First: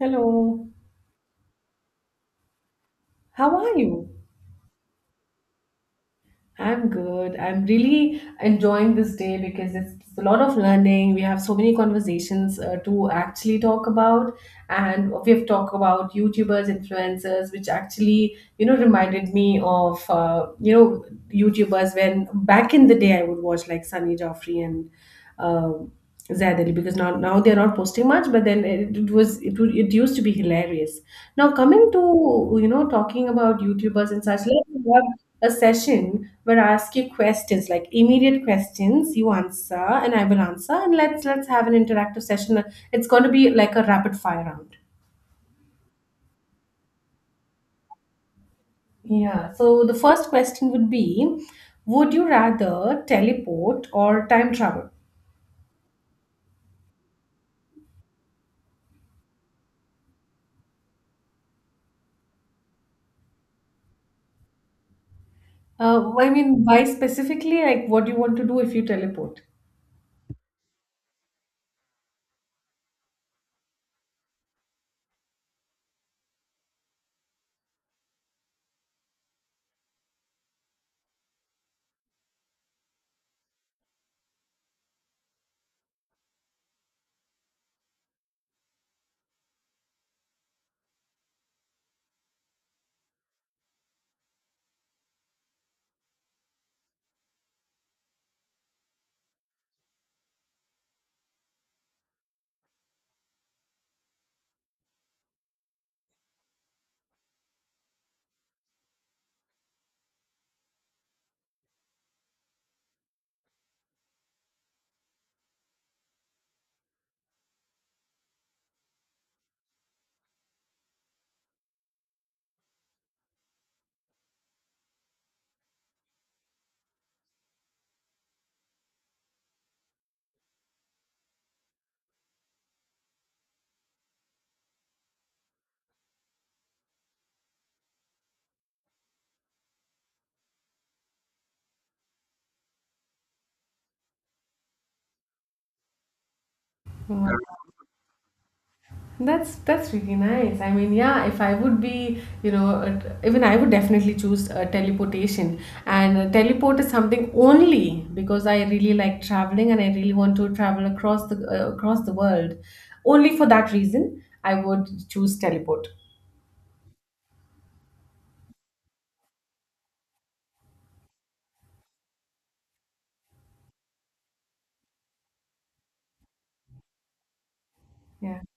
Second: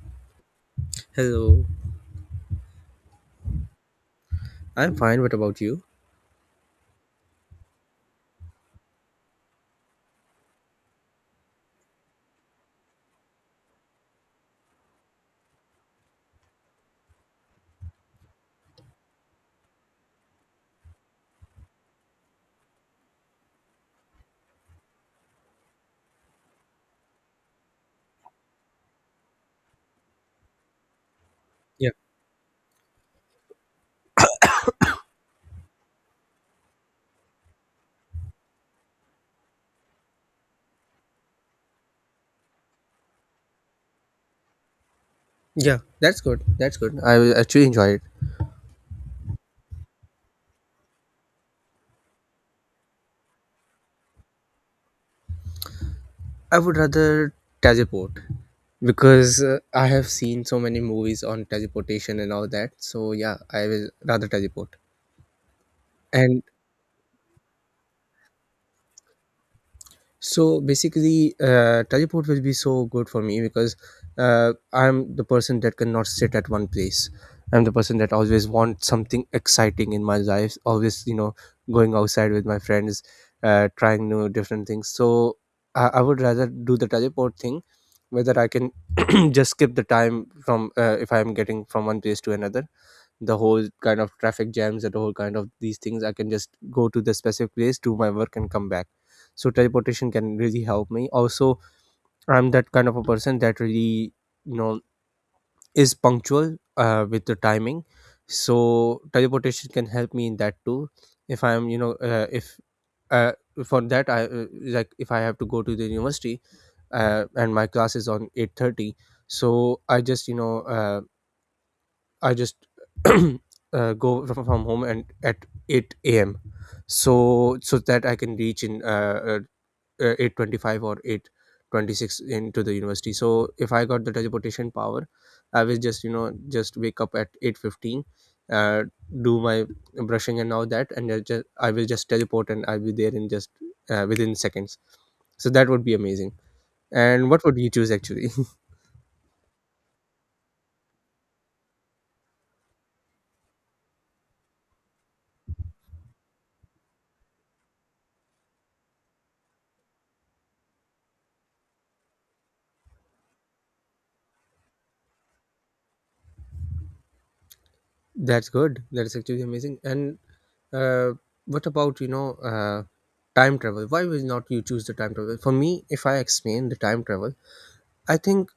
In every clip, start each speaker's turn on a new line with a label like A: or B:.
A: Hello,
B: Hello.
A: how are you?
B: I'm fine. What about you?
A: I'm good. I'm really enjoying this day because it's a lot of learning. We have so many conversations to actually talk about, and we've talked about YouTubers, influencers, which actually, you know, reminded me of, you know, YouTubers when back in the day I would watch like Sunny Joffrey and um Zadeli because now they're not posting much, but then it was it would it used to be hilarious. Now
B: Yeah.
A: coming to, you know, talking about YouTubers and such, let's have a session where I ask you questions like immediate questions, you answer and I will answer, and let's have an interactive session. It's going to be like a rapid fire round.
B: Yeah. That's good. That's good. I will actually enjoy it.
A: Yeah. So the first question would be, would you rather teleport or time travel?
B: I would rather teleport because I have seen so many movies on teleportation and all that. So yeah, I will rather teleport.
A: I
B: And
A: mean, why specifically? Like, what do you want to do if you teleport?
B: So basically, teleport will be so good for me because I'm the person that cannot sit at one place. I'm the person that always wants something exciting in my life. Always, going outside with my friends, trying new different things. So I would rather do the teleport thing, whether I can just skip the time from if I'm getting from one place to another, the whole kind of traffic jams and the whole kind of these things. I can just go to the specific place, do my work, and come back. So teleportation can really help me also. I'm that kind of a person that really, you know is punctual with the timing. So teleportation can help me in that too. If I'm you know if uh, for that I Like if I have to go to the university and my class is on 8:30, so I just go from home and at 8 a.m. so so that I can reach in 8:25 or 8:26 into the university. So if I got the teleportation power, I will just you know just wake up at 8:15, uh, do my brushing and all that, and I will just teleport and I'll be there in just within seconds. So that would be amazing.
A: Hmm.
B: And what would you choose actually?
A: That's really nice. I mean, yeah, if I would be, you know, even I would definitely choose teleportation. And teleport is something only because I really like traveling and I really want to travel across the world. Only for that reason, I would choose teleport.
B: That's good. That's actually amazing. And uh, what about time travel? Why would not you choose the time travel? For me, if I explain the time travel, I
A: Yeah.
B: think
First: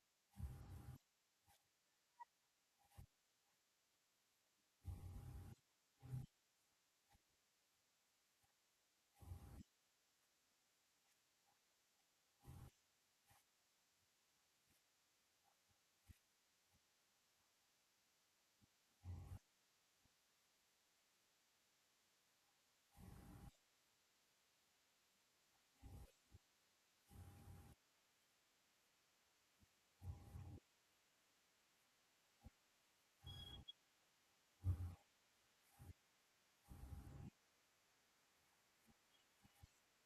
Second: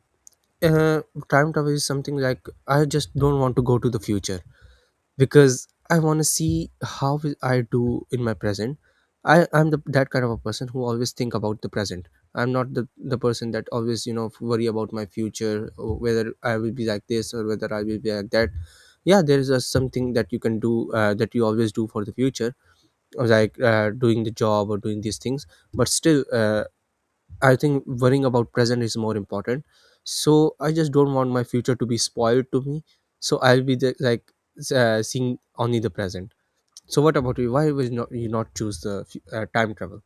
B: uh, time travel is something like I just don't want to go to the future because I want to see how will I do in my present. That kind of a person who always think about the present. I'm not the person that always worry about my future or whether I will be like this or whether I will be like that. Yeah, there is a, something that you can do that you always do for the future, or like doing the job or doing these things. But still, I think worrying about present is more important. So I just don't want my future to be spoiled to me. So I'll be the, like seeing only the present. So what about you? Why will not you not choose the time travel?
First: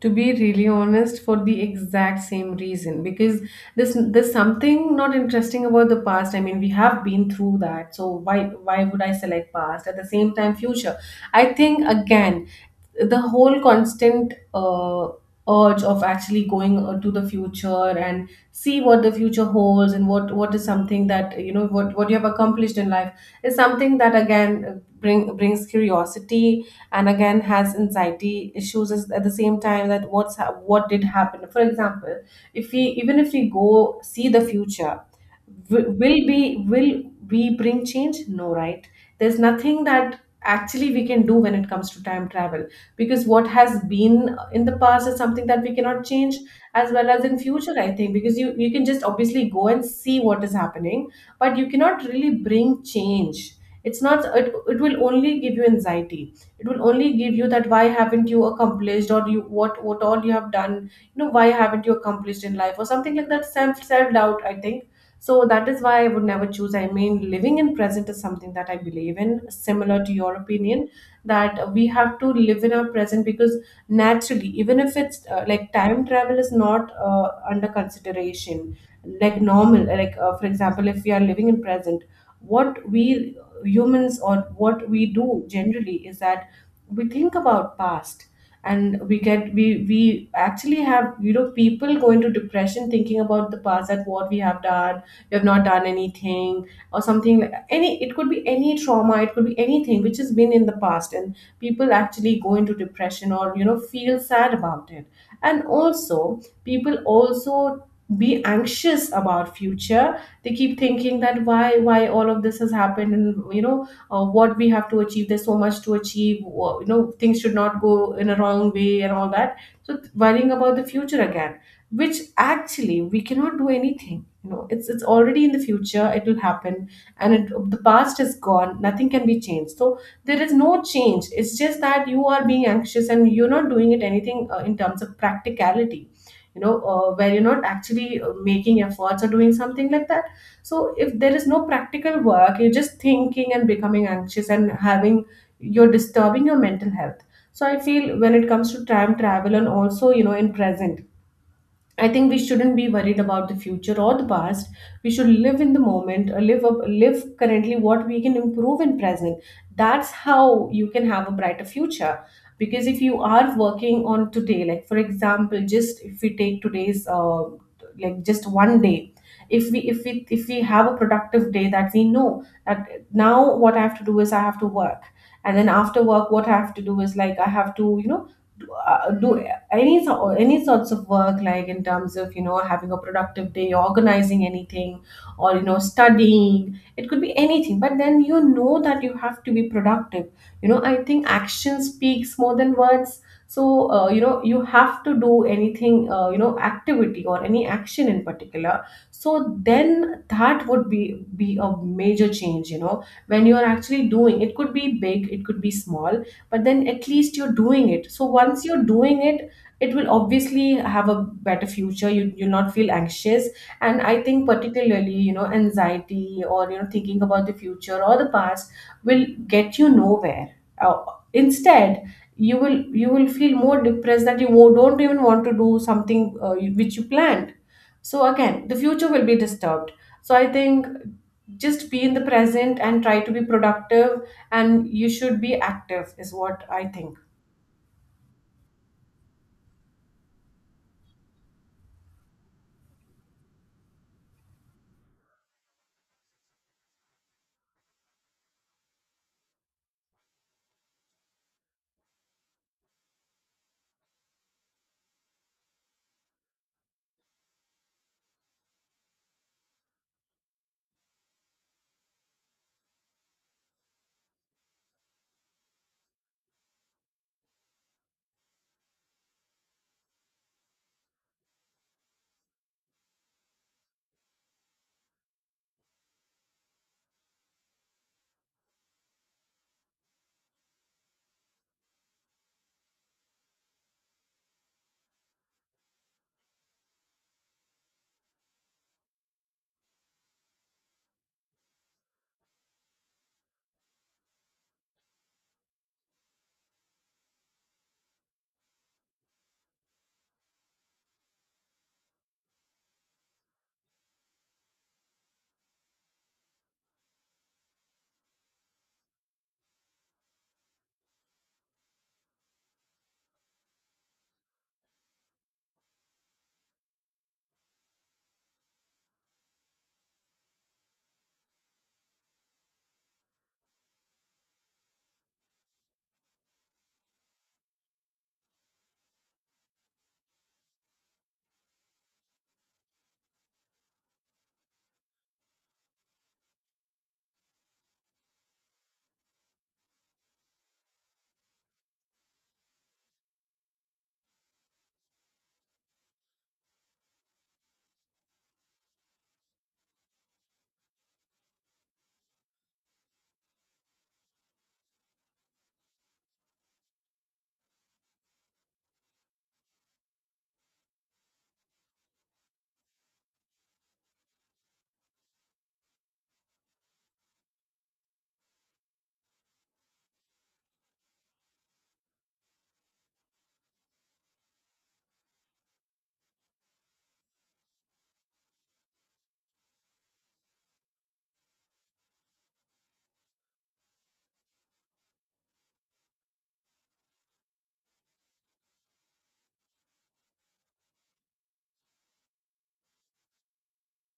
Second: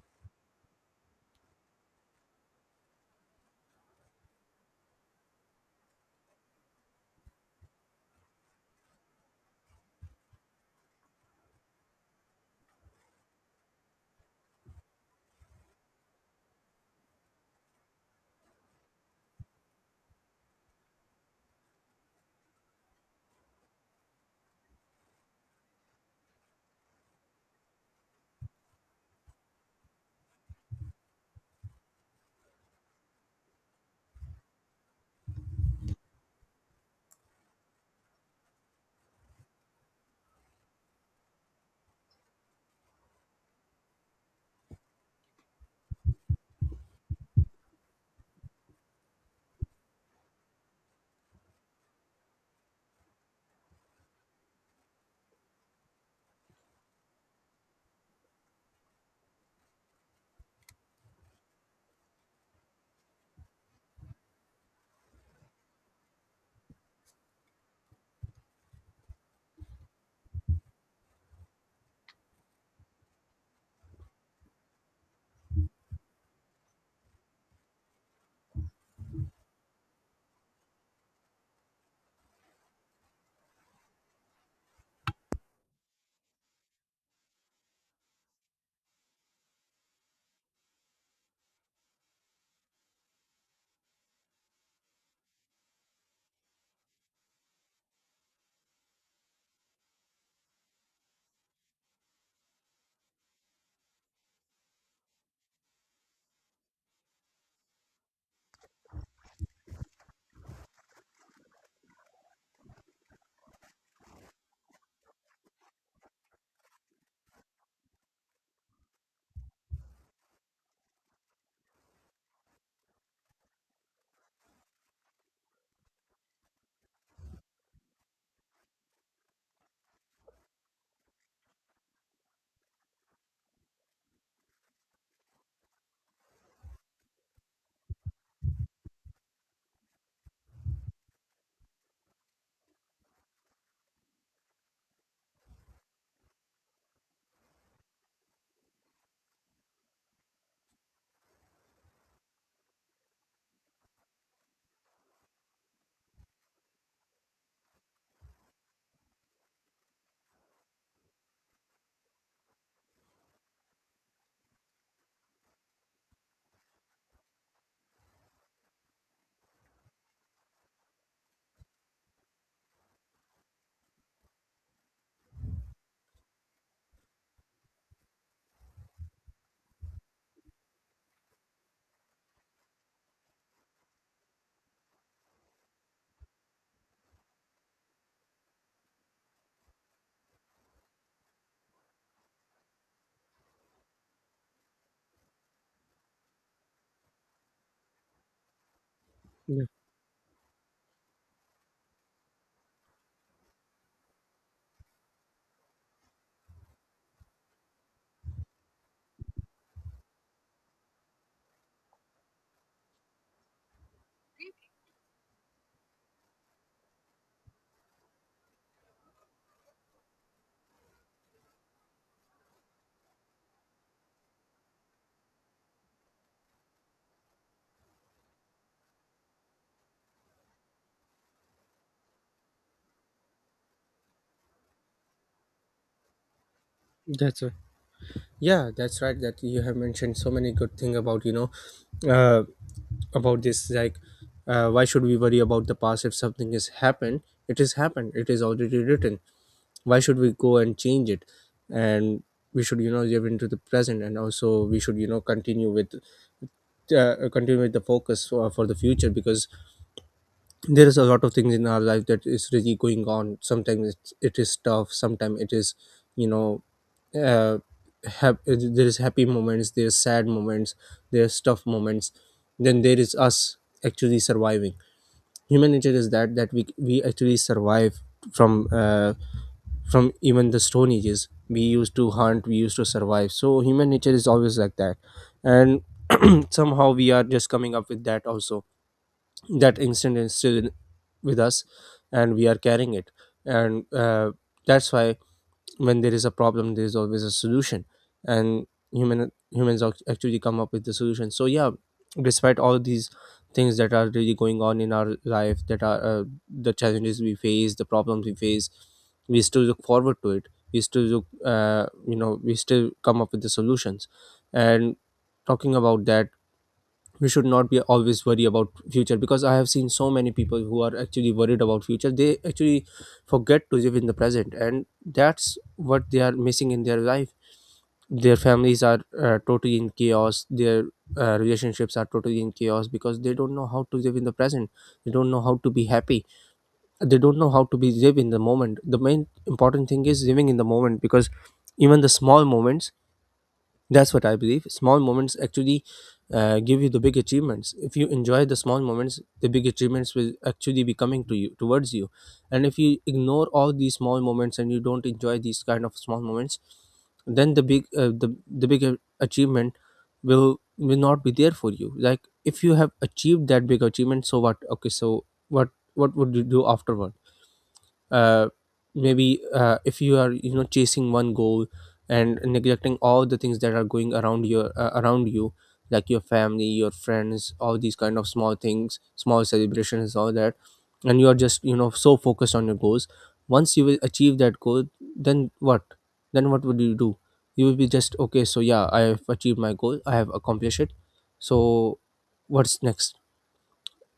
A: To be really honest, for the exact same reason, because this there's something not interesting about the past. I mean, we have been through that, so why would I select past? At the same time, future, I think, again, the whole constant urge of actually going to the future and see what the future holds and what is something that, you know, what you have accomplished in life is something that again, brings curiosity and again has anxiety issues at the same time. That what did happen, for example, if we, even if we go see the future, wi- will be will we bring change? No, right? There's nothing that actually we can do when it comes to time travel, because what has been in the past is something that we cannot change, as well as in future. I think because you can just obviously go and see what is happening, but you cannot really bring change. It's not it, it will only give you anxiety. It will only give you that why haven't you accomplished, or you, what all you have done, you know, why haven't you accomplished in life or something like that. Self doubt, I think. So that is why I would never choose. I mean, living in present is something that I believe in, similar to your opinion, that we have to live in our present because naturally, even if it's like time travel is not under consideration, like normal, like for example, if we are living in present, what we humans or what we do generally is that we think about past, and we get we actually have, you know, people go into depression thinking about the past, that what we have done, we have not done anything, or something like any, it could be any trauma, it could be anything which has been in the past, and people actually go into depression or, you know, feel sad about it. And also people also be anxious about future. They keep thinking that why all of this has happened, and you know, what we have to achieve, there's so much to achieve, you know, things should not go in a wrong way and all that. So worrying about the future again, which actually we cannot do anything, you know, it's already in the future, it will happen. And the past is gone, nothing can be changed, so there is no change. It's just that you are being anxious and you're not doing it anything in terms of practicality, you know, where you're not actually making efforts or doing something like that. So if there is no practical work, you're just thinking and becoming anxious and having, you're disturbing your mental health. So I feel when it comes to time travel and also, you know, in present, I think we shouldn't be worried about the future or the past. We should live in the moment, live up, live currently what we can improve in present. That's how you can have a brighter future. Because if you are working on today, like for example, just if we take today's like just one day, if we have a productive day, that we know that now what I have to do is I have to work, and then after work what I have to do is like I have to, you know, do any, so any sorts of work, like in terms of, you know, having a productive day, organizing anything, or, you know, studying, it could be anything, but then you know that you have to be productive. You know, I think action speaks more than words. So you know, you have to do anything, you know, activity or any action in particular. So
B: Yeah,
A: then that would be a major change, you know, when you are actually doing. It could be big, it could be small, but then at least you're doing it. So once you're doing it, it will obviously have a better future. You'll not feel anxious. And I think particularly, you know, anxiety or, you know, thinking about the future or the past will get you nowhere. uh, Instead, you will feel more depressed, that you don't even want to do something which you planned. So again the future will be disturbed. So I think just be in the present and try to be productive, and you should be active is what I think.
B: that's right. Yeah, that's right. That you have mentioned so many good thing about uh, about this. Like, why should we worry about the past if something has happened? It has happened. It is already written. Why should we go and change it? And we should, live into the present, and also we should, continue with the focus for the future, because there is a lot of things in our life that is really going on. Sometimes it is tough, sometimes it is, you know uh, there is happy moments, there is sad moments, there is tough moments, then there is us actually surviving. Human nature is that that we actually survive from uh, from even the stone ages. We used to hunt, we used to survive. So human nature is always like that, and somehow we are just coming up with that also. That instinct is still with us, and we are carrying it. And that's why, when there is a problem, there is always a solution. And actually come up with the solution. So yeah, despite all these things that are really going on in our life, that are the challenges we face, the problems we face, we still look forward to it. We still look, we still come up with the solutions. And talking about that, we should not be always worry about future, because I have seen so many people who are actually worried about future, they actually forget to live in the present, and that's what they are missing in their life. Their families are totally in chaos, their relationships are totally in chaos, because they don't know how to live in the present. They don't know how to be happy. They don't know how to be live in the moment. The main important thing is living in the moment, because even the small moments, that's what I believe. Small moments actually give you the big achievements. If you enjoy the small moments, the big achievements will actually be coming to you towards you. And if you ignore all these small moments and you don't enjoy these kind of small moments, then the big, the big achievement will not be there for you. Like if you have achieved that big achievement, so what? Okay, so what would you do afterward? uh, maybe if you are, chasing one goal and neglecting all the things that are going around your, around you, like your family, your friends, all these kind of small things, small celebrations, all that, and you are just, so focused on your goals. Once you will achieve that goal, then what? Then what would you do? You will be just okay, so yeah, I have achieved my goal, I have accomplished it. So what's next?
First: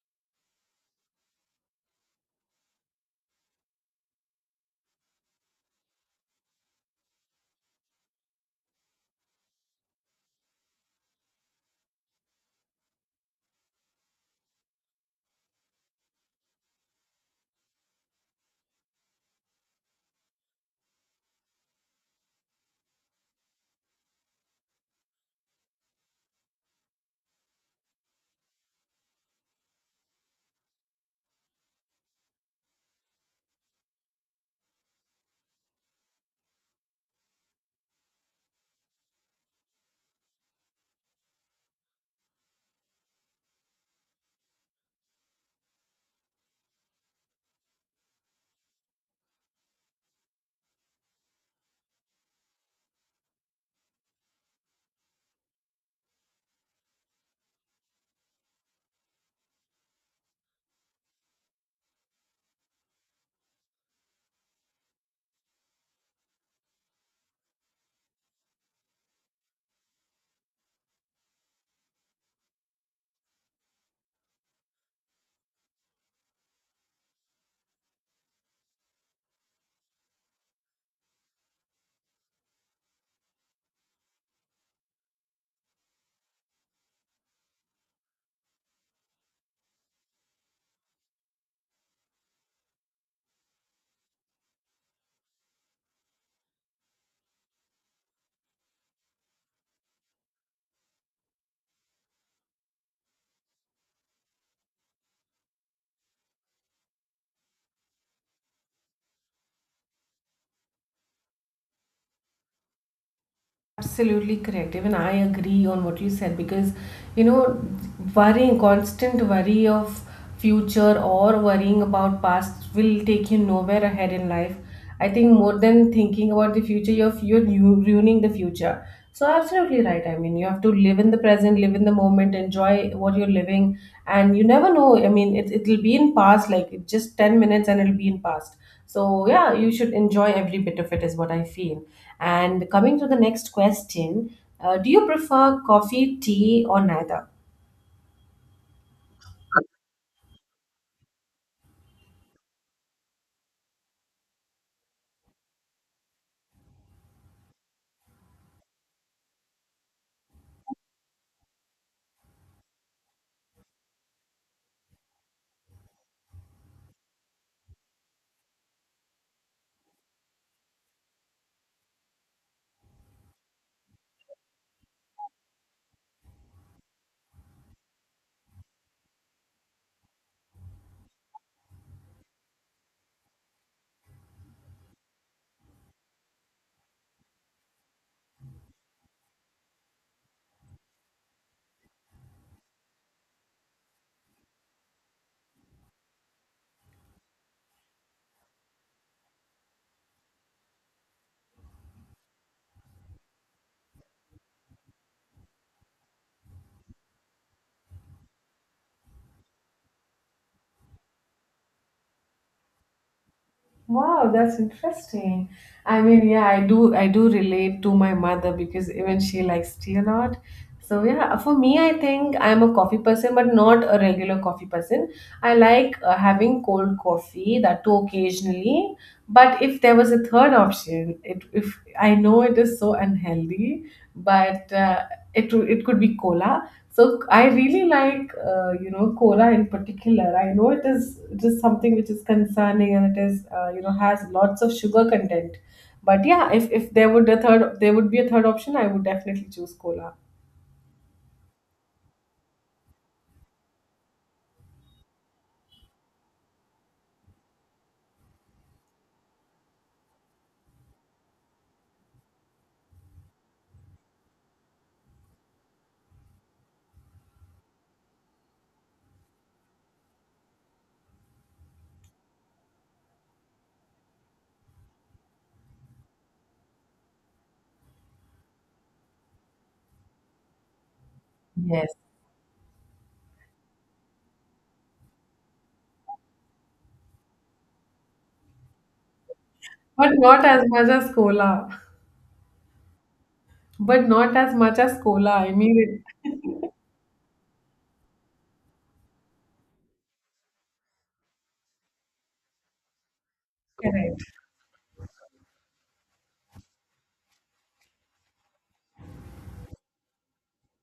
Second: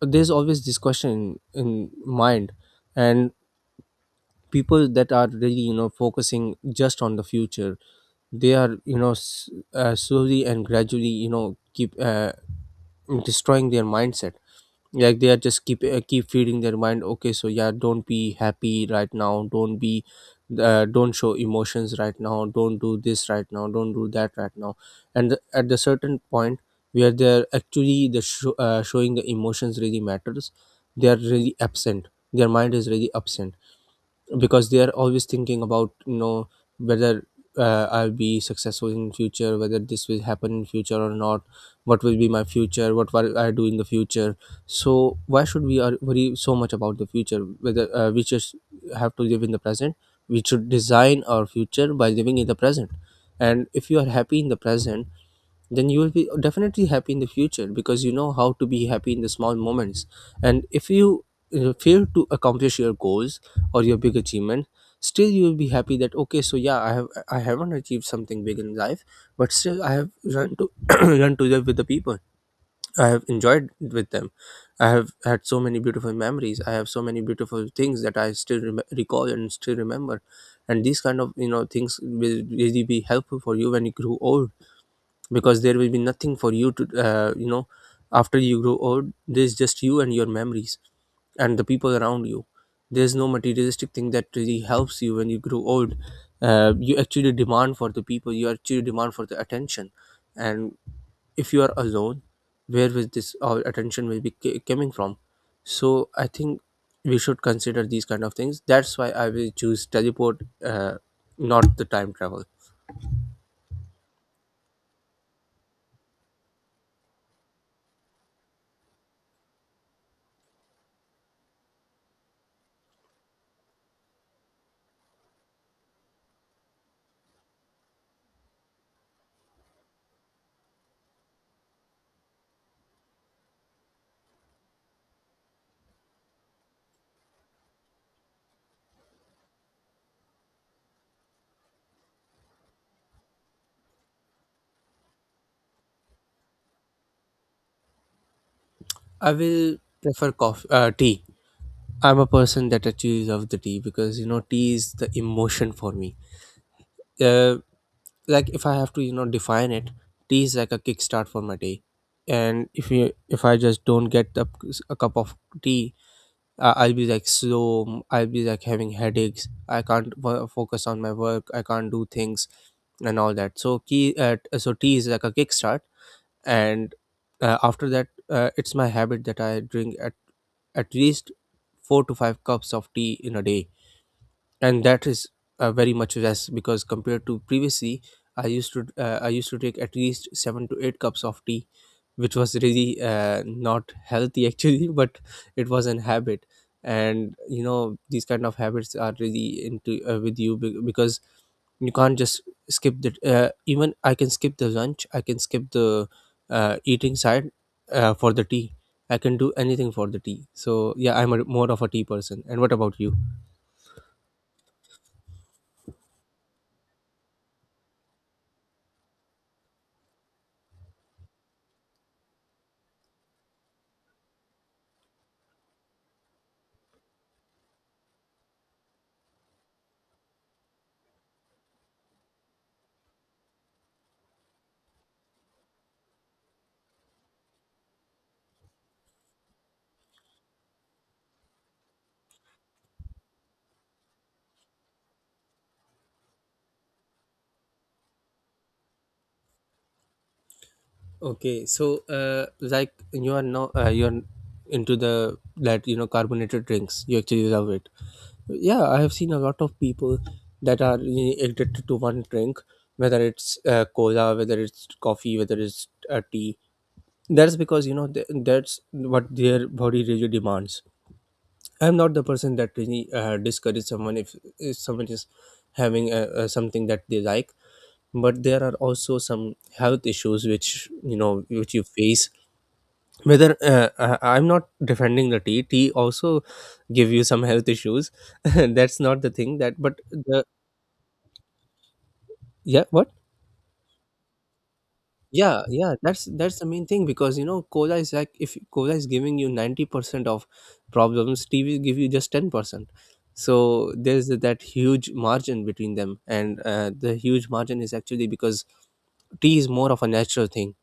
B: There's always this question in mind. And people that are really, focusing just on the future, they are, slowly and gradually, keep destroying their mindset. Like they are just keep keep feeding their mind, okay, so yeah, don't be happy right now, don't be, don't show emotions right now, don't do this right now, don't do that right now. And at the certain point where they're actually the showing the emotions really matters, they are really absent, their mind is really absent, because they are always thinking about, whether I'll be successful in future, whether this will happen in future or not, what will be my future, what will I do in the future. So why should we are worry so much about the future, whether we just have to live in the present? We should design our future by living in the present. And if you are happy in the present, then you will be definitely happy in the future, because you know how to be happy in the small moments. And if you fail to accomplish your goals or your big achievement, still you will be happy that okay, so yeah, I haven't achieved something big in life, but still I have learned to learned to live with the people, I have enjoyed with them, I have had so many beautiful memories, I have so many beautiful things that I still recall and still remember. And these kind of, things will really be helpful for you when you grow old, because there will be nothing for you to, after you grow old, there's just you and your memories and the people around you. There's no materialistic thing that really helps you when you grow old. You actually demand for the people, you actually demand for the attention. And if you are alone, where will this all attention will be coming from? So I think we should consider these kind of things. That's why I will choose teleport, uh, not the time travel.
A: Absolutely correct. Even I agree on what you said because, you know, worrying, constant worry of future or worrying about past will take you nowhere ahead in life. I think more than thinking about the future, you're, ruining the future. So, absolutely right. I mean, you have to live in the present, live in the moment, enjoy what you're living. And you never know. I mean, it'll be in past, like just 10 minutes and it'll be in past. So, yeah, you should enjoy every bit of it, is what I feel. And coming to the next question, do you prefer coffee, tea, or neither?
B: I will prefer coffee, tea. I'm a person that actually of the tea, because you know, tea is the emotion for me. Uh, like if I have to, define it, tea is like a kickstart for my day. And if you if I just don't get a cup of tea, I'll be like slow. I'll be like having headaches. I can't focus on my work. I can't do things and all that. So tea is like a kickstart, and after that, it's my habit that I drink at least 4 to 5 cups of tea in a day, and that is very much less because compared to previously I used to take at least 7 to 8 cups of tea, which was really not healthy actually but it was an habit. And you know these kind of habits are really into with you because you can't just skip the even I can skip the lunch, I can skip the eating side for the tea. I can do anything for the tea. So yeah, I'm a, more of a tea person, and what about you?
A: Wow, that's interesting. I mean, yeah, I do relate to my mother because even she likes tea a lot. So yeah, for me, I think I'm a coffee person, but not a regular coffee person. I like having cold coffee, that too occasionally. But if there was a third option, it if I know it is so unhealthy, but it could be cola. So I really like, you know, cola in particular. I know it is just something which is concerning and it is, you know, has lots of sugar content. But yeah, if, there would be a third option, I would definitely choose cola.
B: Okay, so like you are now you're into the that you know carbonated drinks. You actually love it. Yeah, I have seen a lot of people that are really addicted to one drink, whether it's cola, whether it's coffee, whether it's tea. That's because you know that's what their body really demands. I'm not the person that really discourage someone if someone is having something that they like, but there are also some health issues which you know which you
A: Yes.
B: face, whether I'm not defending the tea, tea also give you some health issues that's not the thing, that but
A: But
B: the
A: not as much as cola.
B: yeah what
A: But not as much as cola. I
B: yeah, yeah,
A: mean,
B: that's the main thing because you know cola is like, if cola is giving you 90% of problems, tea will give you just 10%. So
A: it,
B: there's that huge margin between them, and the huge margin is actually because tea is more of a natural thing.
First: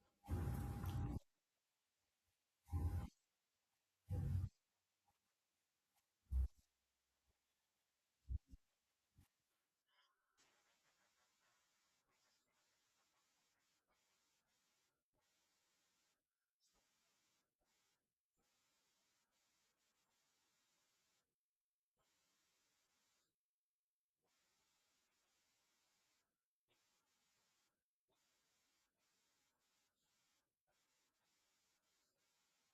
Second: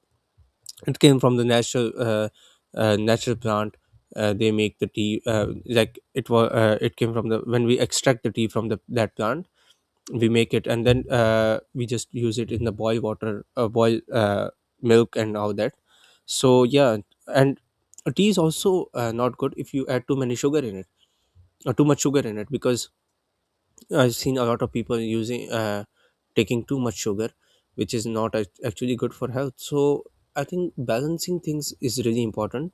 B: It came from the natural natural plant. They make the tea like it was it came from the, when we extract the tea from the that plant, we make it, and then we just use it in the boil water, boil milk and all that. So yeah. And tea is also not good if you add too many sugar in it or too much sugar in it, because I've seen a lot of people using taking too much sugar, which is not actually good for health. So I think balancing things is really important.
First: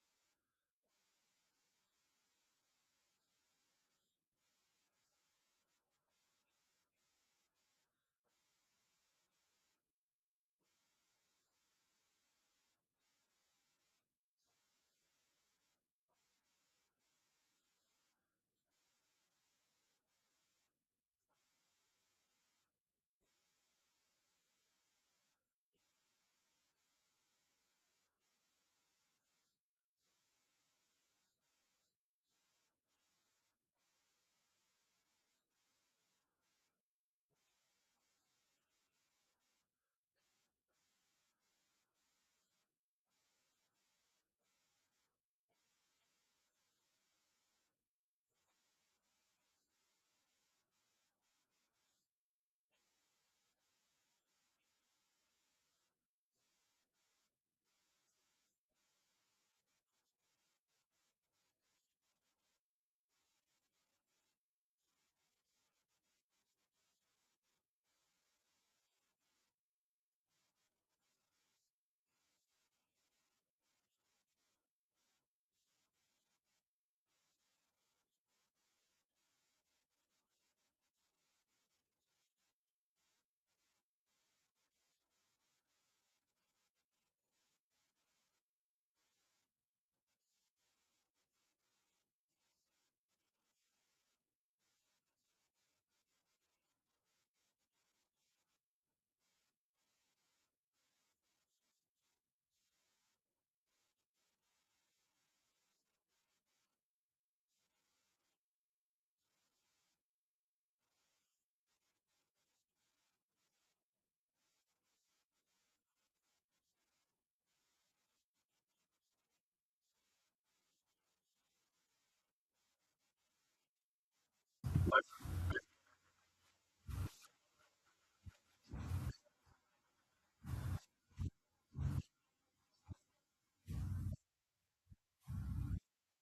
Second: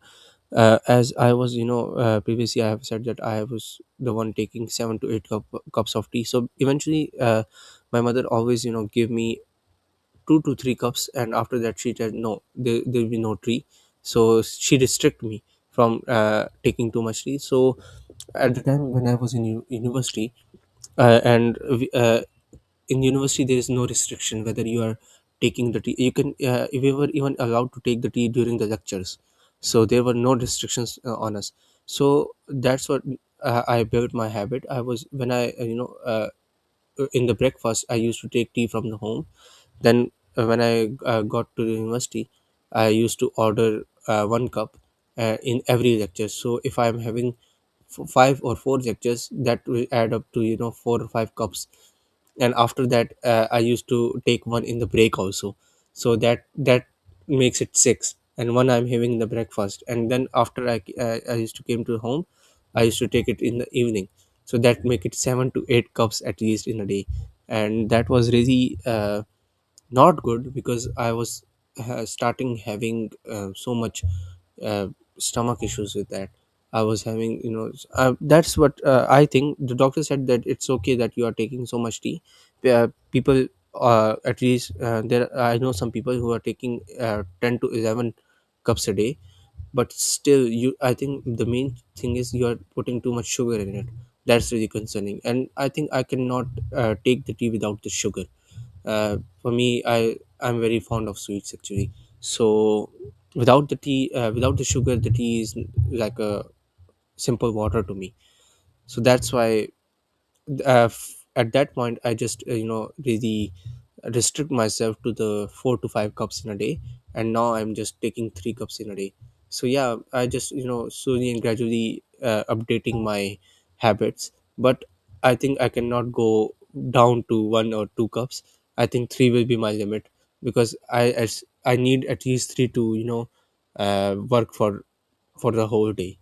B: As I was, you know, previously I have said that I was the one taking 7 to 8 cup, cups of tea. So eventually, my mother always, you know, gave me 2 to 3 cups, and after that she said no, there'll be no tea. So she restrict me from taking too much tea. So at the time when I was in university, uh, and we- uh, in university there is no restriction whether you are taking the tea. You can if we were even allowed to take the tea during the lectures, so there were no restrictions on us. So that's what I built my habit. I was when I you know in the breakfast I used to take tea from the home, then when I got to the university, I used to order one cup in every lecture. So if I'm having five or four lectures, that will add up to you know 4 or 5 cups. And after that I used to take one in the break also. So that makes it six, and one I'm having in the breakfast, and then after I I used to came to home, I used to take it in the evening. So that make it 7 to 8 cups at least in a day. And that was really not good because I was starting having so much uh, stomach issues with that. I was having, you know, that's what I think. The doctor said that it's okay that you are taking so much tea. People, at least there, I know some people who are taking 10 to 11 cups a day, but still, you. I think the main thing is you are putting too much sugar in it. That's really concerning, and I think I cannot take the tea without the sugar. For me, I'm very fond of sweets actually. So without the tea, without the sugar, the tea is like a simple water to me. So that's why at that point I just you know really restrict myself to the 4 to 5 cups in a day. And now I'm just taking 3 cups in a day. So yeah, I just you know slowly and gradually updating my habits. But I think I cannot go down to one or two cups. I think three will be my limit, because I, as I need at least three to you know work for the whole day.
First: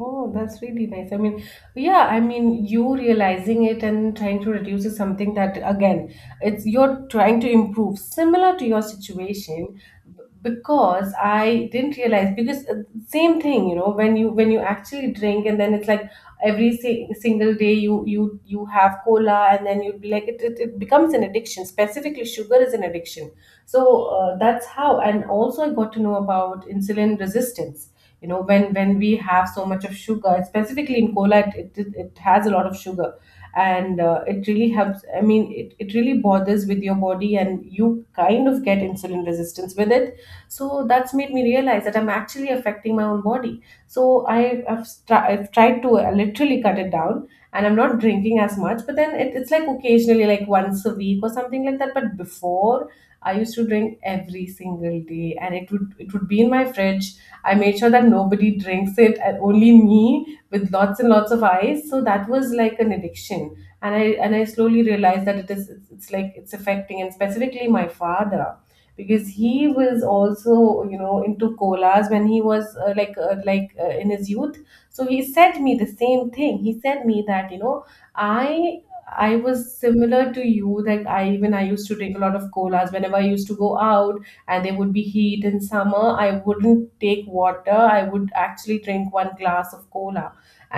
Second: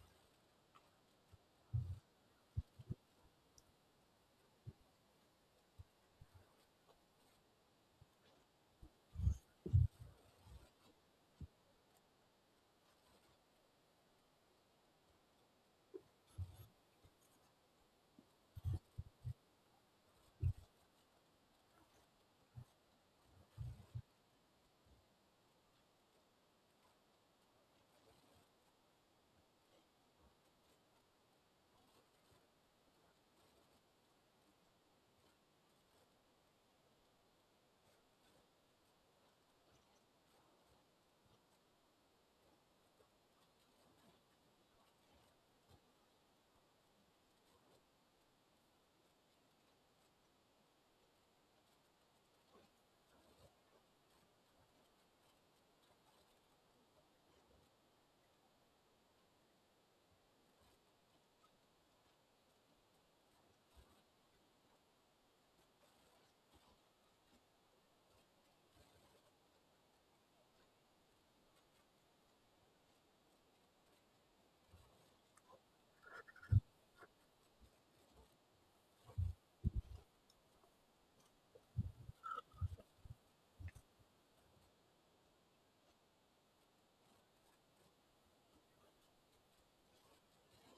A: Oh, that's really nice. I mean, yeah, I mean, you realizing it and trying to reduce is something that, again, it's you're trying to improve, similar to your situation, because I didn't realize because same thing, you know, when you actually drink and then it's like every si single day you have cola, and then you'd be like it becomes an addiction. Specifically, sugar is an addiction. So that's how. And also, I got to know about insulin resistance, you know, when we have so much of sugar, specifically in cola, it has a lot of sugar, and it really helps. I mean it really bothers with your body and you kind of get insulin resistance with it. So that's made me realize that I'm actually affecting my own body. So I've tried to literally cut it down, and I'm not drinking as much, but then it's like occasionally, like once a week or something like that. But before, I used to drink every single day, and it would be in my fridge. I made sure that nobody drinks it, and only me with lots and lots of ice. So that was like an addiction. And I slowly realized that it's like it's affecting, and specifically my father, because he was also, you know, into colas when he was in his youth. So he said me the same thing. He said me that I I was similar to you. Like I even I used to drink a lot of colas whenever I used to go out, and there would be heat in summer. I wouldn't take water, I would actually drink one glass of cola,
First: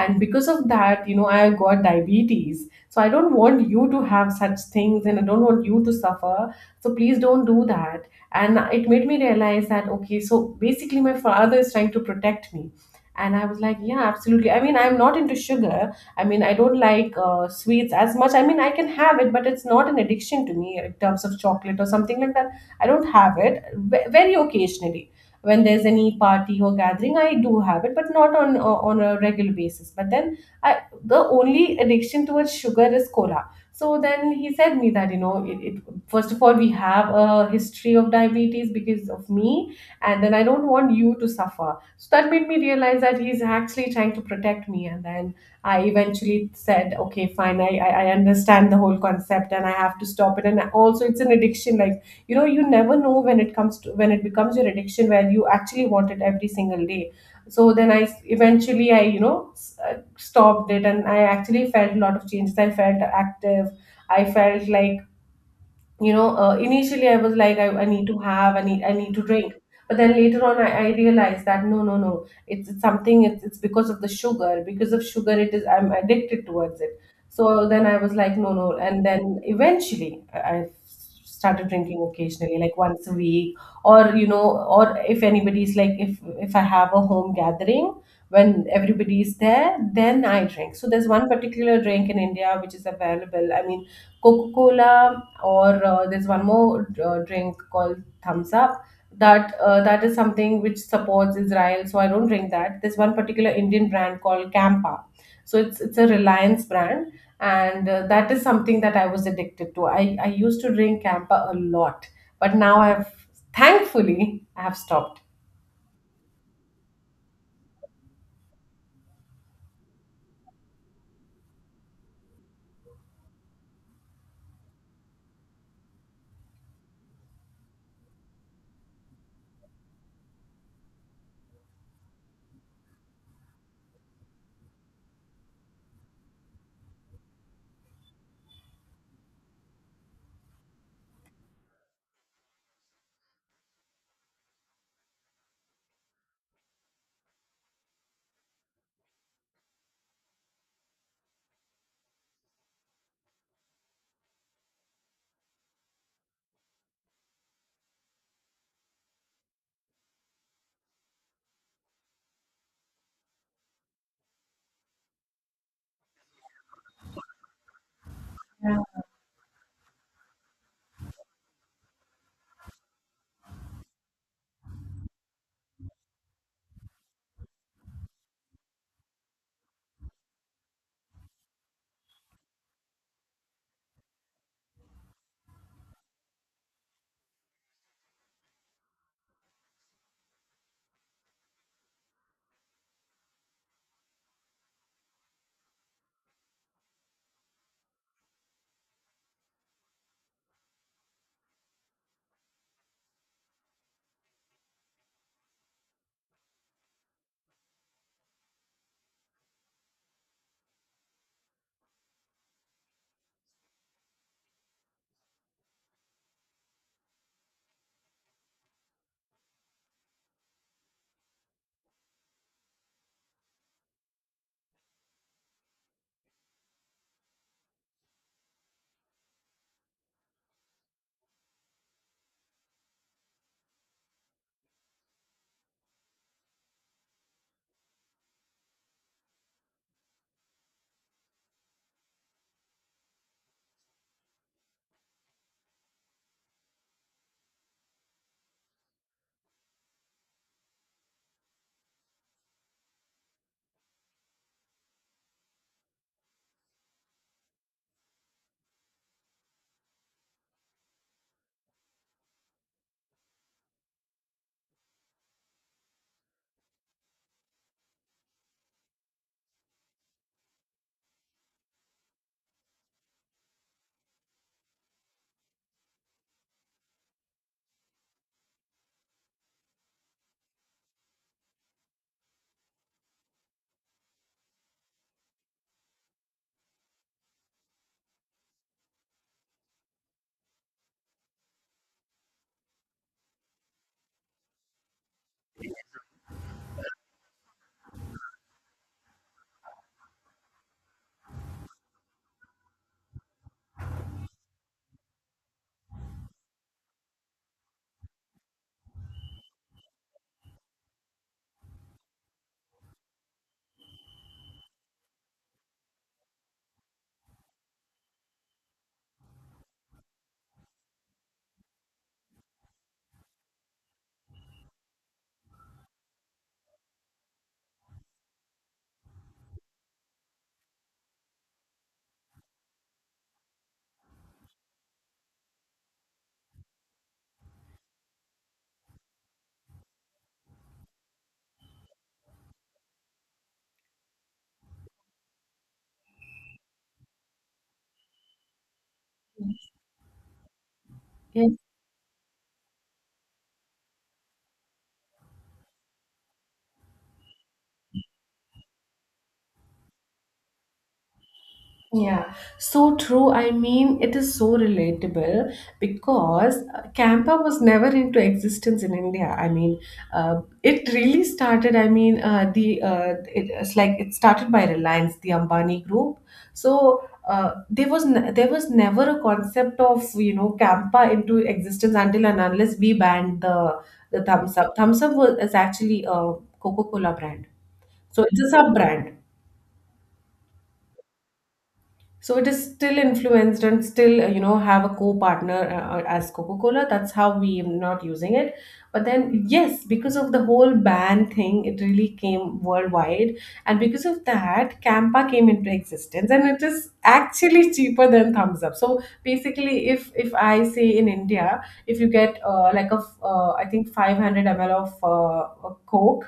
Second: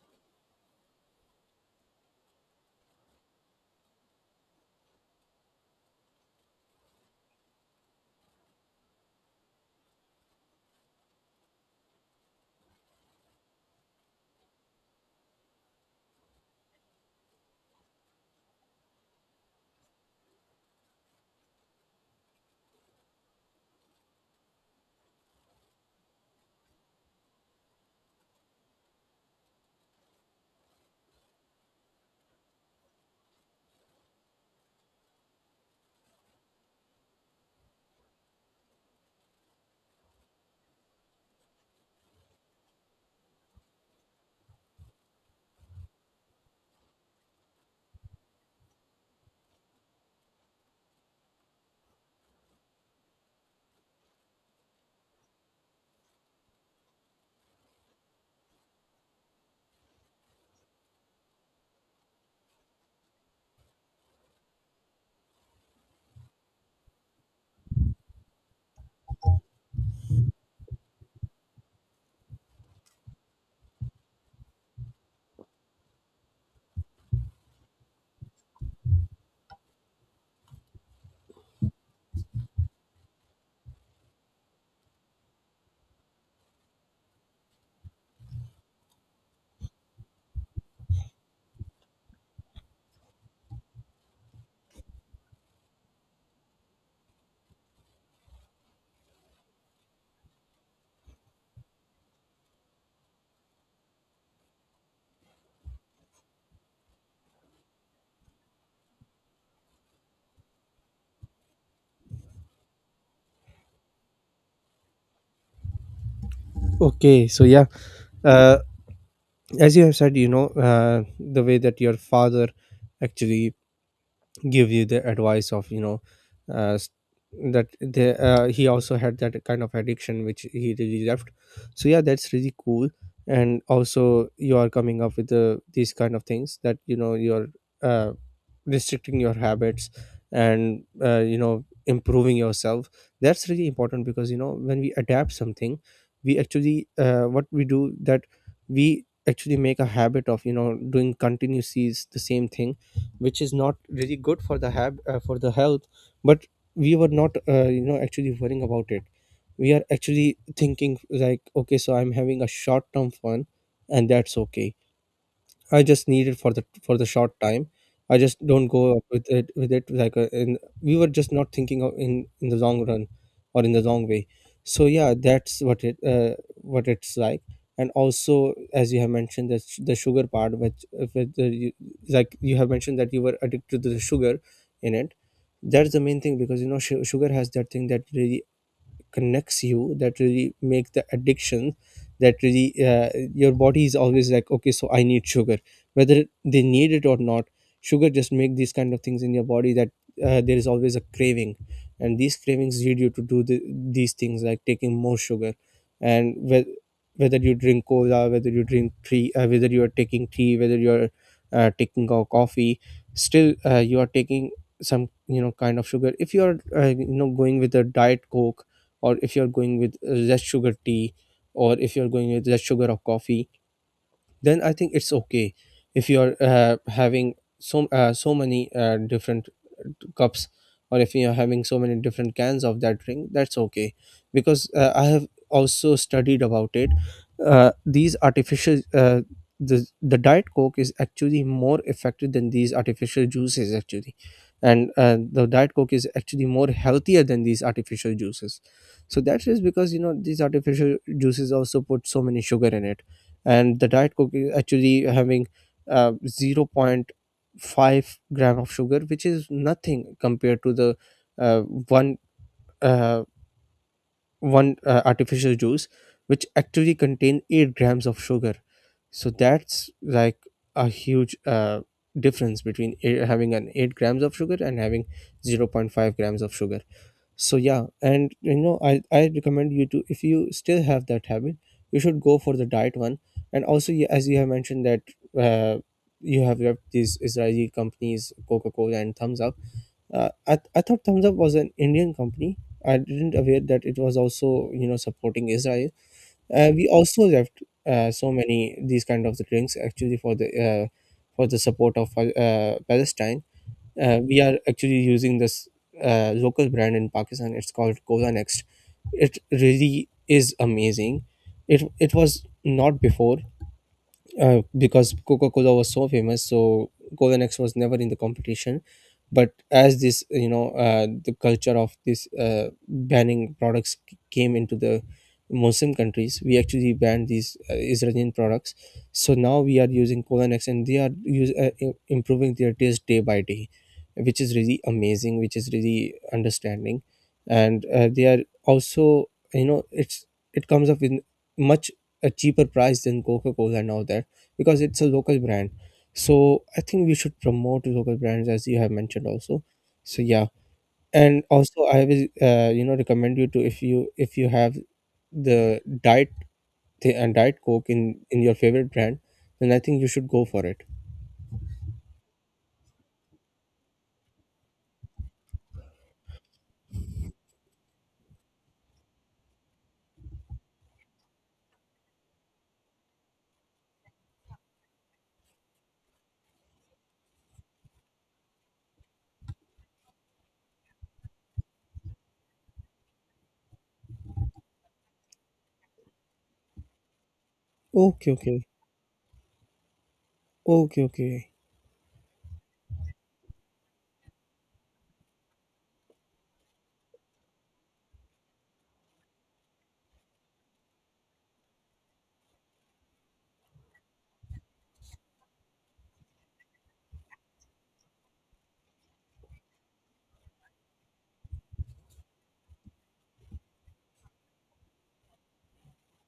A: and because of that, I got diabetes. So I don't want you to have such things, and I don't want you to suffer, so please don't do that. And it made me realize that, okay, so basically my father is trying to protect me. And I was like, yeah, absolutely. I mean, I'm not into sugar. I mean, I don't like sweets as much. I mean, I can have it, but it's not an addiction to me in terms of chocolate or something like that. I don't have it very occasionally, when there's any party or gathering. I do have it, but not on a regular basis. But then I the only addiction towards sugar is cola. So then he said me that, it, it first of all, we have a history of diabetes because of me, and then I don't want you to suffer. So that made me realize that he's actually trying to protect me, and then. I eventually said, okay, fine, I understand the whole concept, and I have to stop it. And also, it's an addiction. Like, you never know when it comes to when it becomes your addiction, where you actually want it every single day. So then eventually I, stopped it, and I actually felt a lot of changes. I felt active. I felt like Initially I was like, I need to have I need to drink. But then later on, I realized that no, no, no, it's something. It's Because of sugar it is, I'm addicted towards it. So then I was like, no, no. And then eventually I started drinking occasionally, like once a week, or or if anybody's like, if I have a home gathering, when everybody is there, then I drink. So there's one particular drink in India which is available, I mean, coca cola, or there's one more drink called thumbs up. That is something which supports Israel, so I don't drink that. There's one particular Indian brand called Campa. So it's a Reliance brand, and that is something that I was addicted to. I used to drink Campa a lot, but now I've thankfully I have stopped.
B: Okay, so yeah, uh, as you have said, you know, the way that your father actually give you the advice of you know uh, s- that the he also had that kind of addiction which he really left. So yeah, that's really cool. And also you are coming up with the these kind of things that you know you're uh, restricting your habits, and you know improving yourself. That's really important, because you know when we adapt something, we actually what we do that, we actually make a habit of you know doing continuously the same thing, which is not really good for the hab for the health. But we were not you know actually worrying about it. We are actually thinking like okay, so I'm having a short term fun, and that's okay. I just need it for the short time. I just don't go up with it like in we were just not thinking of in the long run or in the long way. So yeah, that's what it what it's like. And also, as you have mentioned, the the sugar part, which with the, you, like you have mentioned that you were addicted to the sugar in it. That's the main thing, because you know sugar has that thing that really connects you, that really make the addiction, that really your body is always like okay, so I need sugar, whether they need it or not. Sugar just make these kind of things in your body that there is always a craving, and these cravings lead you to do the, these things like taking more sugar. And whether you drink cola, whether you drink tea, whether you are taking tea, whether you are taking coffee, still you are taking some you know kind of sugar. If you are you know going with a diet coke, or if you're going with less sugar tea, or if you're going with less sugar of coffee, then I think it's okay. If you're having so so many different cups, or if you're having so many different cans of that drink, that's okay. Because I have also studied about it. These artificial the diet coke is actually more effective than these artificial juices actually. And the diet coke is actually more healthier than these artificial juices. So that is because you know these artificial juices also put so many sugar in it, and the diet coke is actually having 0. Point. 5 gram of sugar, which is nothing compared to the uh, one uh, one artificial juice, which actually contain 8 grams of sugar. So that's like a huge difference between having an 8 grams of sugar and having 0 0.5 grams of sugar. So yeah, and you know I recommend you to, if you still have that habit, you should go for the diet one. And also as you have mentioned that uh, you have repped these Israeli companies Coca-Cola and Thumbs Up, I thought Thumbs Up was an Indian company. I didn't aware that it was also you know supporting Israel. We also left so many these kind of the drinks actually for the support of Palestine. We are actually using this local brand in Pakistan. It's called Cola Next. It really is amazing. It was not before because Coca Cola was so famous, so Cola-X was never in the competition. But as this, you know, the culture of this banning products came into the Muslim countries, we actually banned these Israeli products. So now we are using Cola-X, and they are use, improving their taste day by day, which is really amazing, which is really understanding, and they are also, you know, it's it comes up in much a cheaper price than Coca Cola now that, because it's a local brand. So I think we should promote local brands as you have mentioned also. So yeah, and
A: Yeah.
B: also I will you know recommend you to, if you have the diet and diet coke in your favorite brand, then I think you should go for it.
A: Yeah, so true. I mean, it is so relatable because Campa was never into existence in India. I mean, it really started. I mean, it's like it started by Reliance, the Ambani group. So there was never a concept of Campa into existence until and unless we banned the Thumbs Up. Thumbs Up was is actually a Coca-Cola brand, so
B: Okay,
A: it's a
B: okay,
A: sub brand.
B: okay, okay.
A: So it is still influenced and still, have a co-partner as Coca-Cola. That's how we are not using it. But then, yes, because of the whole ban thing, it really came worldwide. And because of that, Campa came into existence, and it is actually cheaper than Thumbs Up. So basically, if I say, in India, if you get like I think 500 ml of a Coke,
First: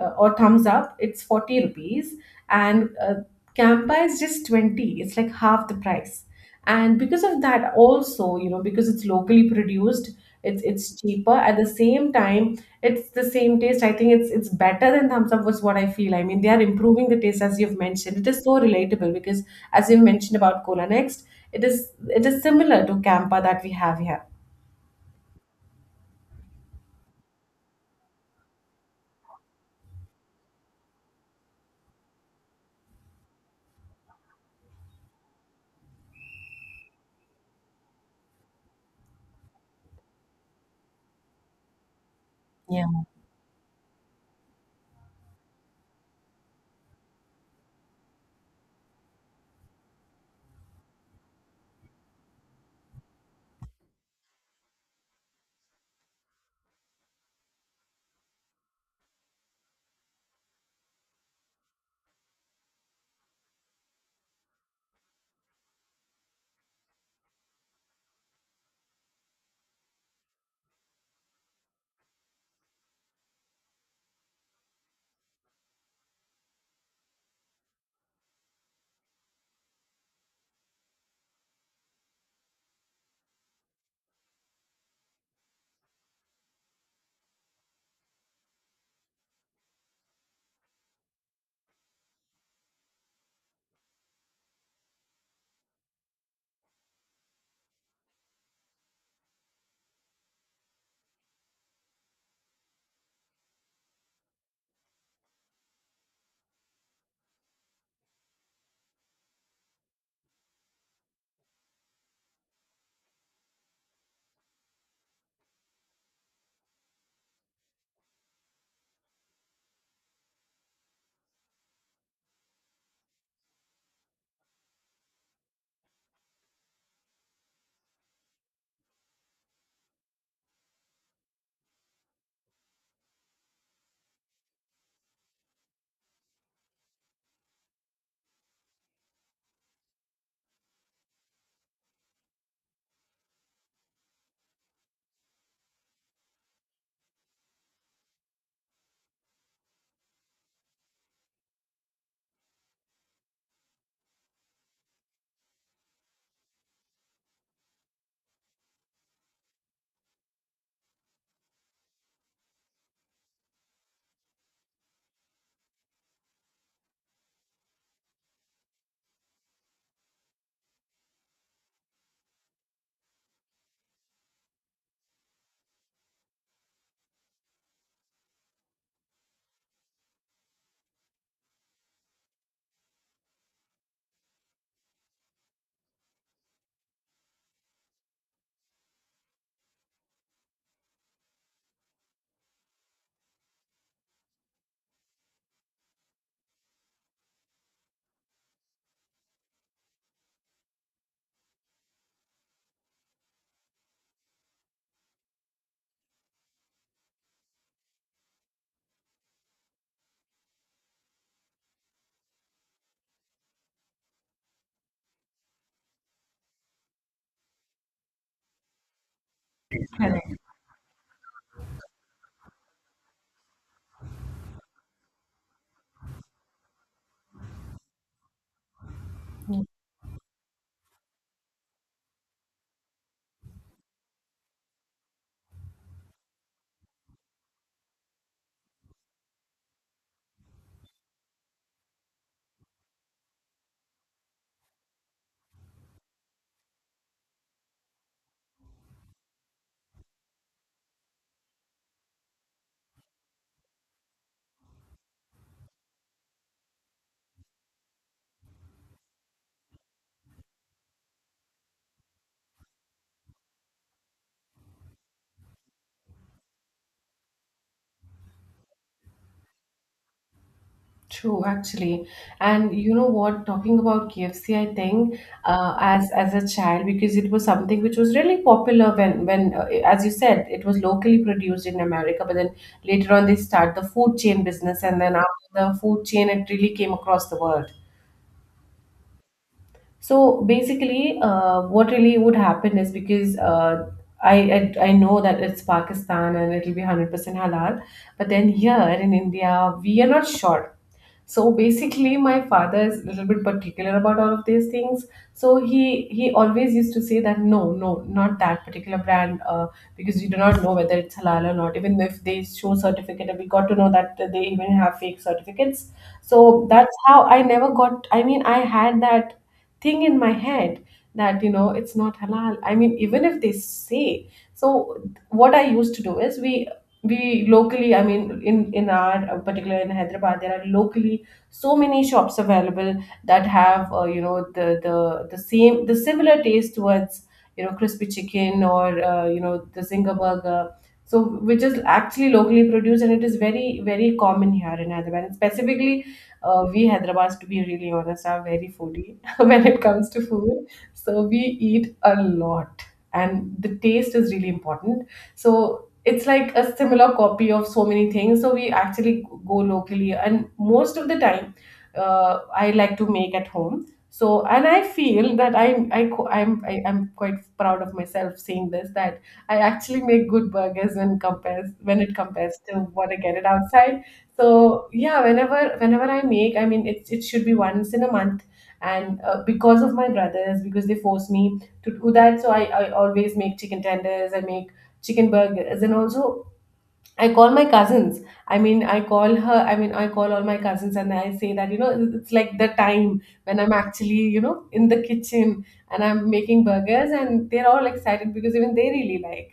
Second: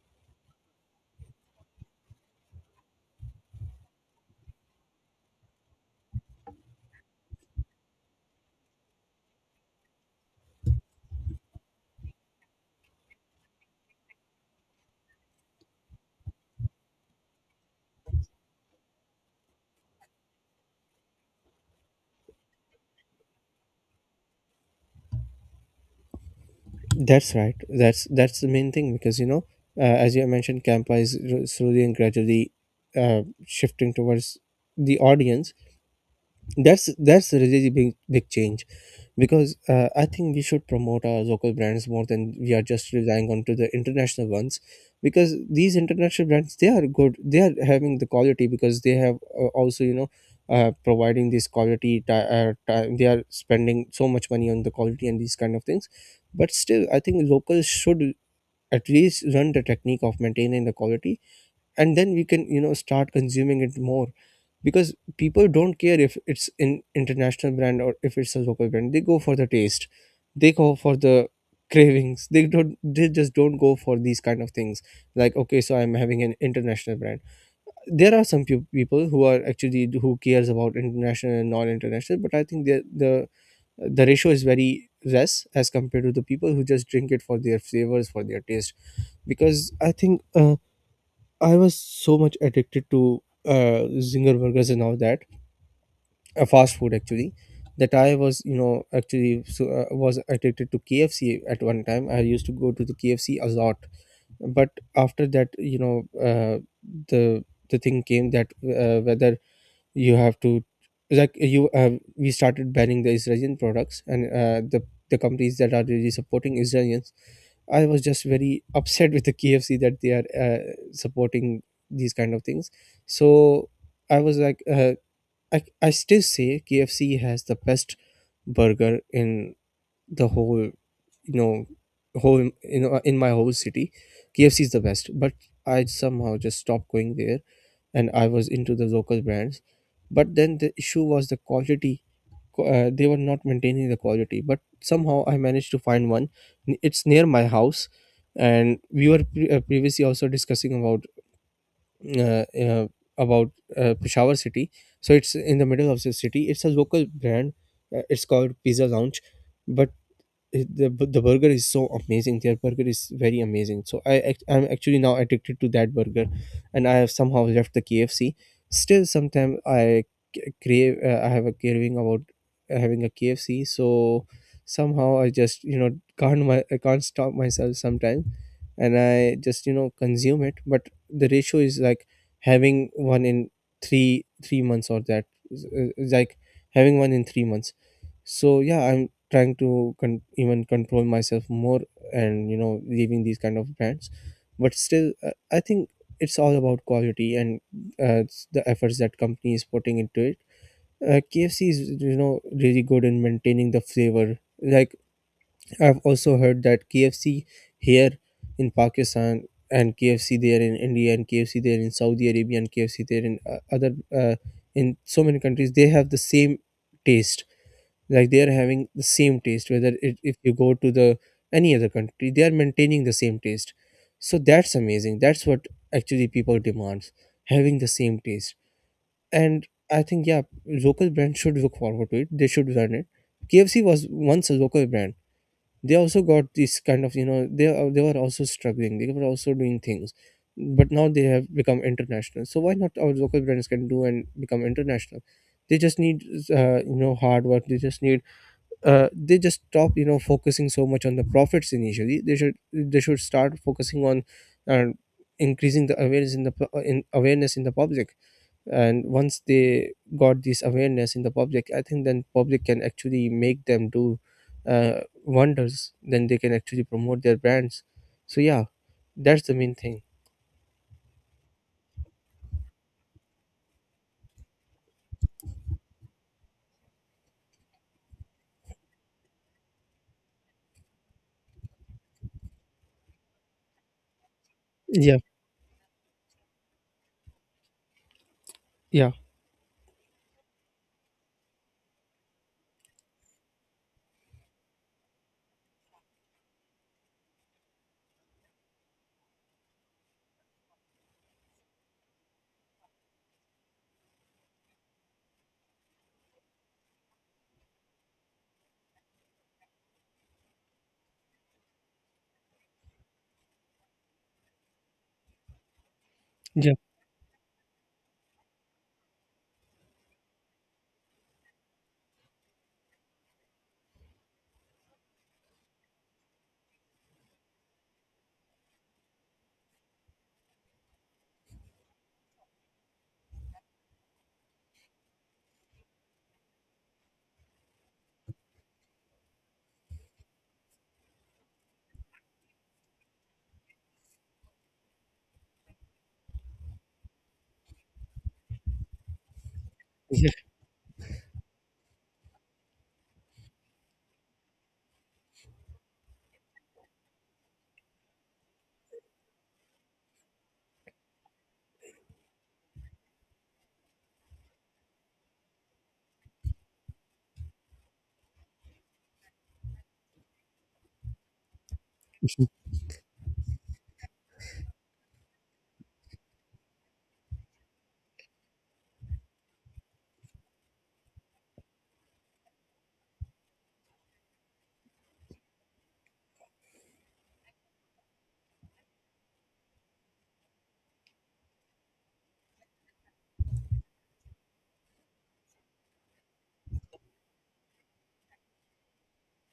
A: or thumbs up, it's ₹40, and campa is just 20. It's like half the price. And because of that also, because it's locally produced, it's cheaper. At the same time, it's the same taste. I think it's better than thumbs up, was what I feel. I mean, they are improving the taste, as you've mentioned. It is so relatable because, as you mentioned about Cola Next, it is similar to Campa that we have here.
B: That's right. That's the main thing, because you know, as you have mentioned, Campa is slowly and gradually shifting towards the audience. That's a really big change, because I think we should promote our local brands more than we are
A: Yeah.
B: just relying on to the international ones, because these international brands, they are good. They are having the quality because they have also you know providing this quality. They are spending so much money on the quality and these kind of things, but still I think locals should at least learn the technique of maintaining the quality, and then we can you know start consuming it more, because people don't care if it's an international brand or if it's a local brand. They go for the taste, they go for the cravings. They don't, they just don't go for these kind of things like, okay, so I'm having an international brand. There are some people who are actually, who cares about international and non-international, but I think the the ratio is very less as compared to the people who just drink it for their flavors, for their taste. Because I think, I was so much addicted to zinger burgers and all that, a fast food actually, that I was you know actually so, was addicted to KFC at one time. I used to go to the KFC a lot. But after that, you know, uh, the the thing came that whether you have to, like you we started banning the Israeli products, and the companies that are really supporting Israelis, I was just very upset with the KFC that they are supporting these kind of things. So I was like, I still say KFC has the best burger in the whole, you know, whole, you know, in my whole city. KFC is the best, but I somehow just stopped going there, and I was into the local brands. But then the issue was the quality. They were not maintaining the quality, but somehow I managed to find one. It's near my house, and we were previously also discussing about uh, uh, about Peshawar city. So it's in the middle of the city. It's a local brand. It's called Pizza Lounge, but it- the the burger is so amazing. Their burger is very amazing. So I'm actually now addicted to that burger, and I have somehow left the KFC. Still, sometimes I crave. I have a craving about having a KFC. So somehow I just you know can't, my I can't stop myself sometimes, and I just you know consume it. But the ratio is like having one in three months, or that is like having one in 3 months. So yeah, I'm trying to even control myself more, and you know leaving these kind of brands. But still, I think it's all about quality, and it's the efforts that company is putting into it. KFC is you know really good in maintaining the flavor. Like, I've also heard that KFC here in Pakistan, and KFC there in India, and KFC there in Saudi Arabia, and KFC there in other in so many countries, they have the same taste. Like, they are having the same taste,
A: Yeah, correct.
B: if you go to the any other country, they are maintaining the same taste. So that's amazing. That's what actually people demands, having the same taste. And I think, yeah, local brands should look forward to it. They should learn it. KFC was once a local brand. They also got this kind of, you know, they were also struggling, they were also doing things, but now they have become international. So why not our local brands can do and become international? They just need, you know, hard work. They just need, they just stop, you know, focusing so much on the profits initially. They should start focusing on uh, increasing the awareness in awareness in the public. And once they got this awareness in the public, I think then public can actually make them do wonders. Then they can actually promote their brands. So yeah, that's the main thing.
A: True, actually, and you know what? Talking about KFC, I think as a child, because it was something which was really popular when as you said, it was locally produced in America, but then later on they start the food chain business, and then
B: Yeah,
A: after the food chain, it really came across the world.
B: yeah,
A: So basically, what really would happen is because I know that it's Pakistan and it'll be 100% halal, but then here in India, we are not sure. So basically my father is a little bit particular about all of these things, so he always used to say that, no, no, not that particular brand, because we do not know whether it's halal or not, even if they show certificate, and we got to know that they even have fake certificates. So
B: yeah,
A: that's how I never got I mean, I had that thing in my head, that it's not halal, I mean, even if they say. So what I used to do is, we locally I mean, in our particular, in Hyderabad, there are locally so many shops available, that have the the same the similar taste towards, crispy chicken, or the zinger burger. So, which is actually locally produced, and it is very very common here in Hyderabad, and specifically, we Hyderabadis, to be really honest, are very foodie when it comes to
B: yeah.
A: food. So we eat a lot, and the taste is really important. So it's like a similar copy of so many things, so we actually go locally, and most of the time, I like to make at home. So, and I feel that I'm I, co- I'm I, I'm quite proud of myself saying this, that I actually make good burgers when compares when it compares to what I get it outside. So yeah, whenever I make, I mean, it should be once in a month, and because of my brothers, because they force me to do that. So I always make chicken tenders, I make chicken burgers, and also I call my cousins. I mean, I mean, I call all my cousins, and I say that, it's like the time when I'm actually, in the kitchen, and I'm making burgers, and they're all excited, because even they really like.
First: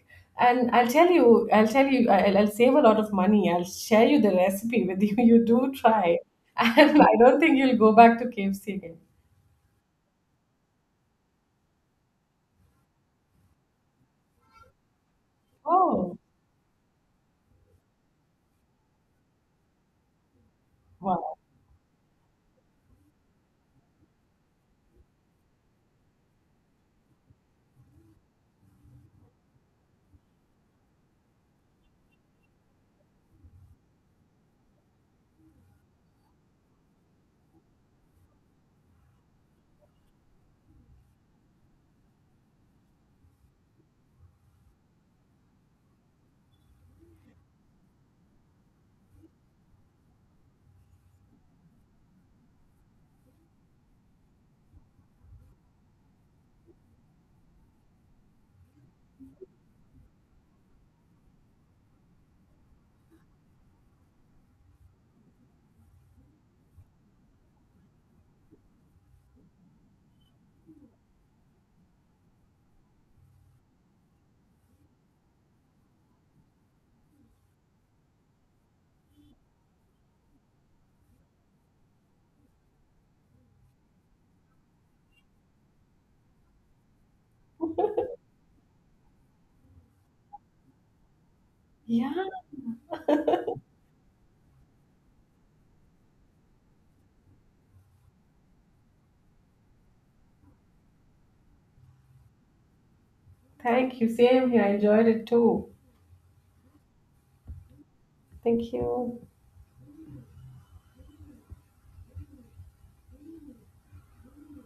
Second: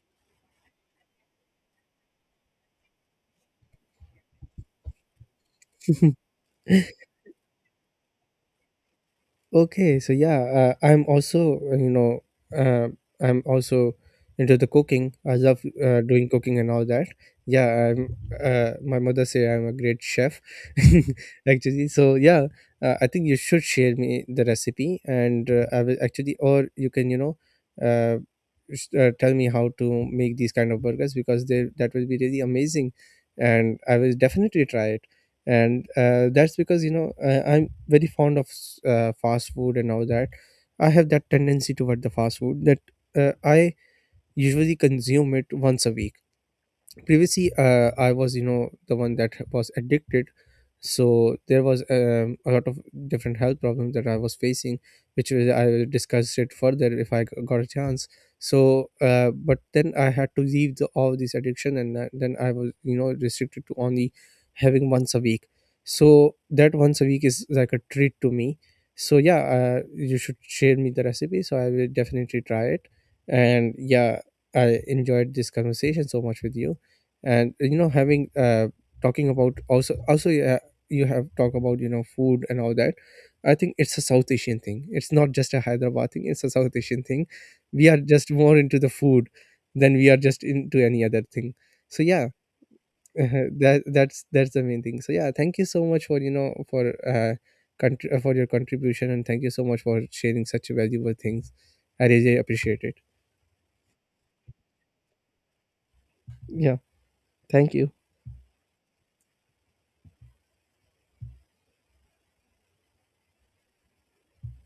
A: And I'll tell you, I'll save a lot of money. I'll share you the recipe with you you do try, and I don't think you'll go back to KFC again.
B: Okay, so yeah, I'm also uh, I'm also into the cooking. I love
A: Oh,
B: doing cooking and all that. Yeah, I'm. My mother say I'm a great chef,
A: wow.
B: actually. So yeah, I think you should share me the recipe, and I will actually, or you can you know, uh, tell me how to make these kind of burgers, because they that will be really amazing, and I will definitely try it. And that's because you know, I'm very fond of fast food and all that. I have that tendency toward the fast food that, I usually consume it once a week. Previously, I was you know the one that was addicted. So there was a lot of different health problems that I was facing, which was, I will discuss it further if I got a chance. So but then I had to leave the, all this addiction, and then I was you know restricted to only having once a week. So that once a week is like a treat to me. So yeah, you should share me the recipe, so I will definitely try it. And yeah, I enjoyed this conversation so much with you. And you know, having talking about also, yeah, you have talk about you know food and all that. I think it's a South Asian thing. It's not just a Hyderabad thing, it's a South Asian thing. We are just more into the food than we are just into any other thing. So
A: Yeah,
B: yeah. That's the main thing. So yeah, thank you so much for you know, for for your contribution, and thank you so much for sharing such valuable things. I really appreciate it.
A: thank you. Same here, I enjoyed it too.
B: Yeah, thank you.
A: Thank you.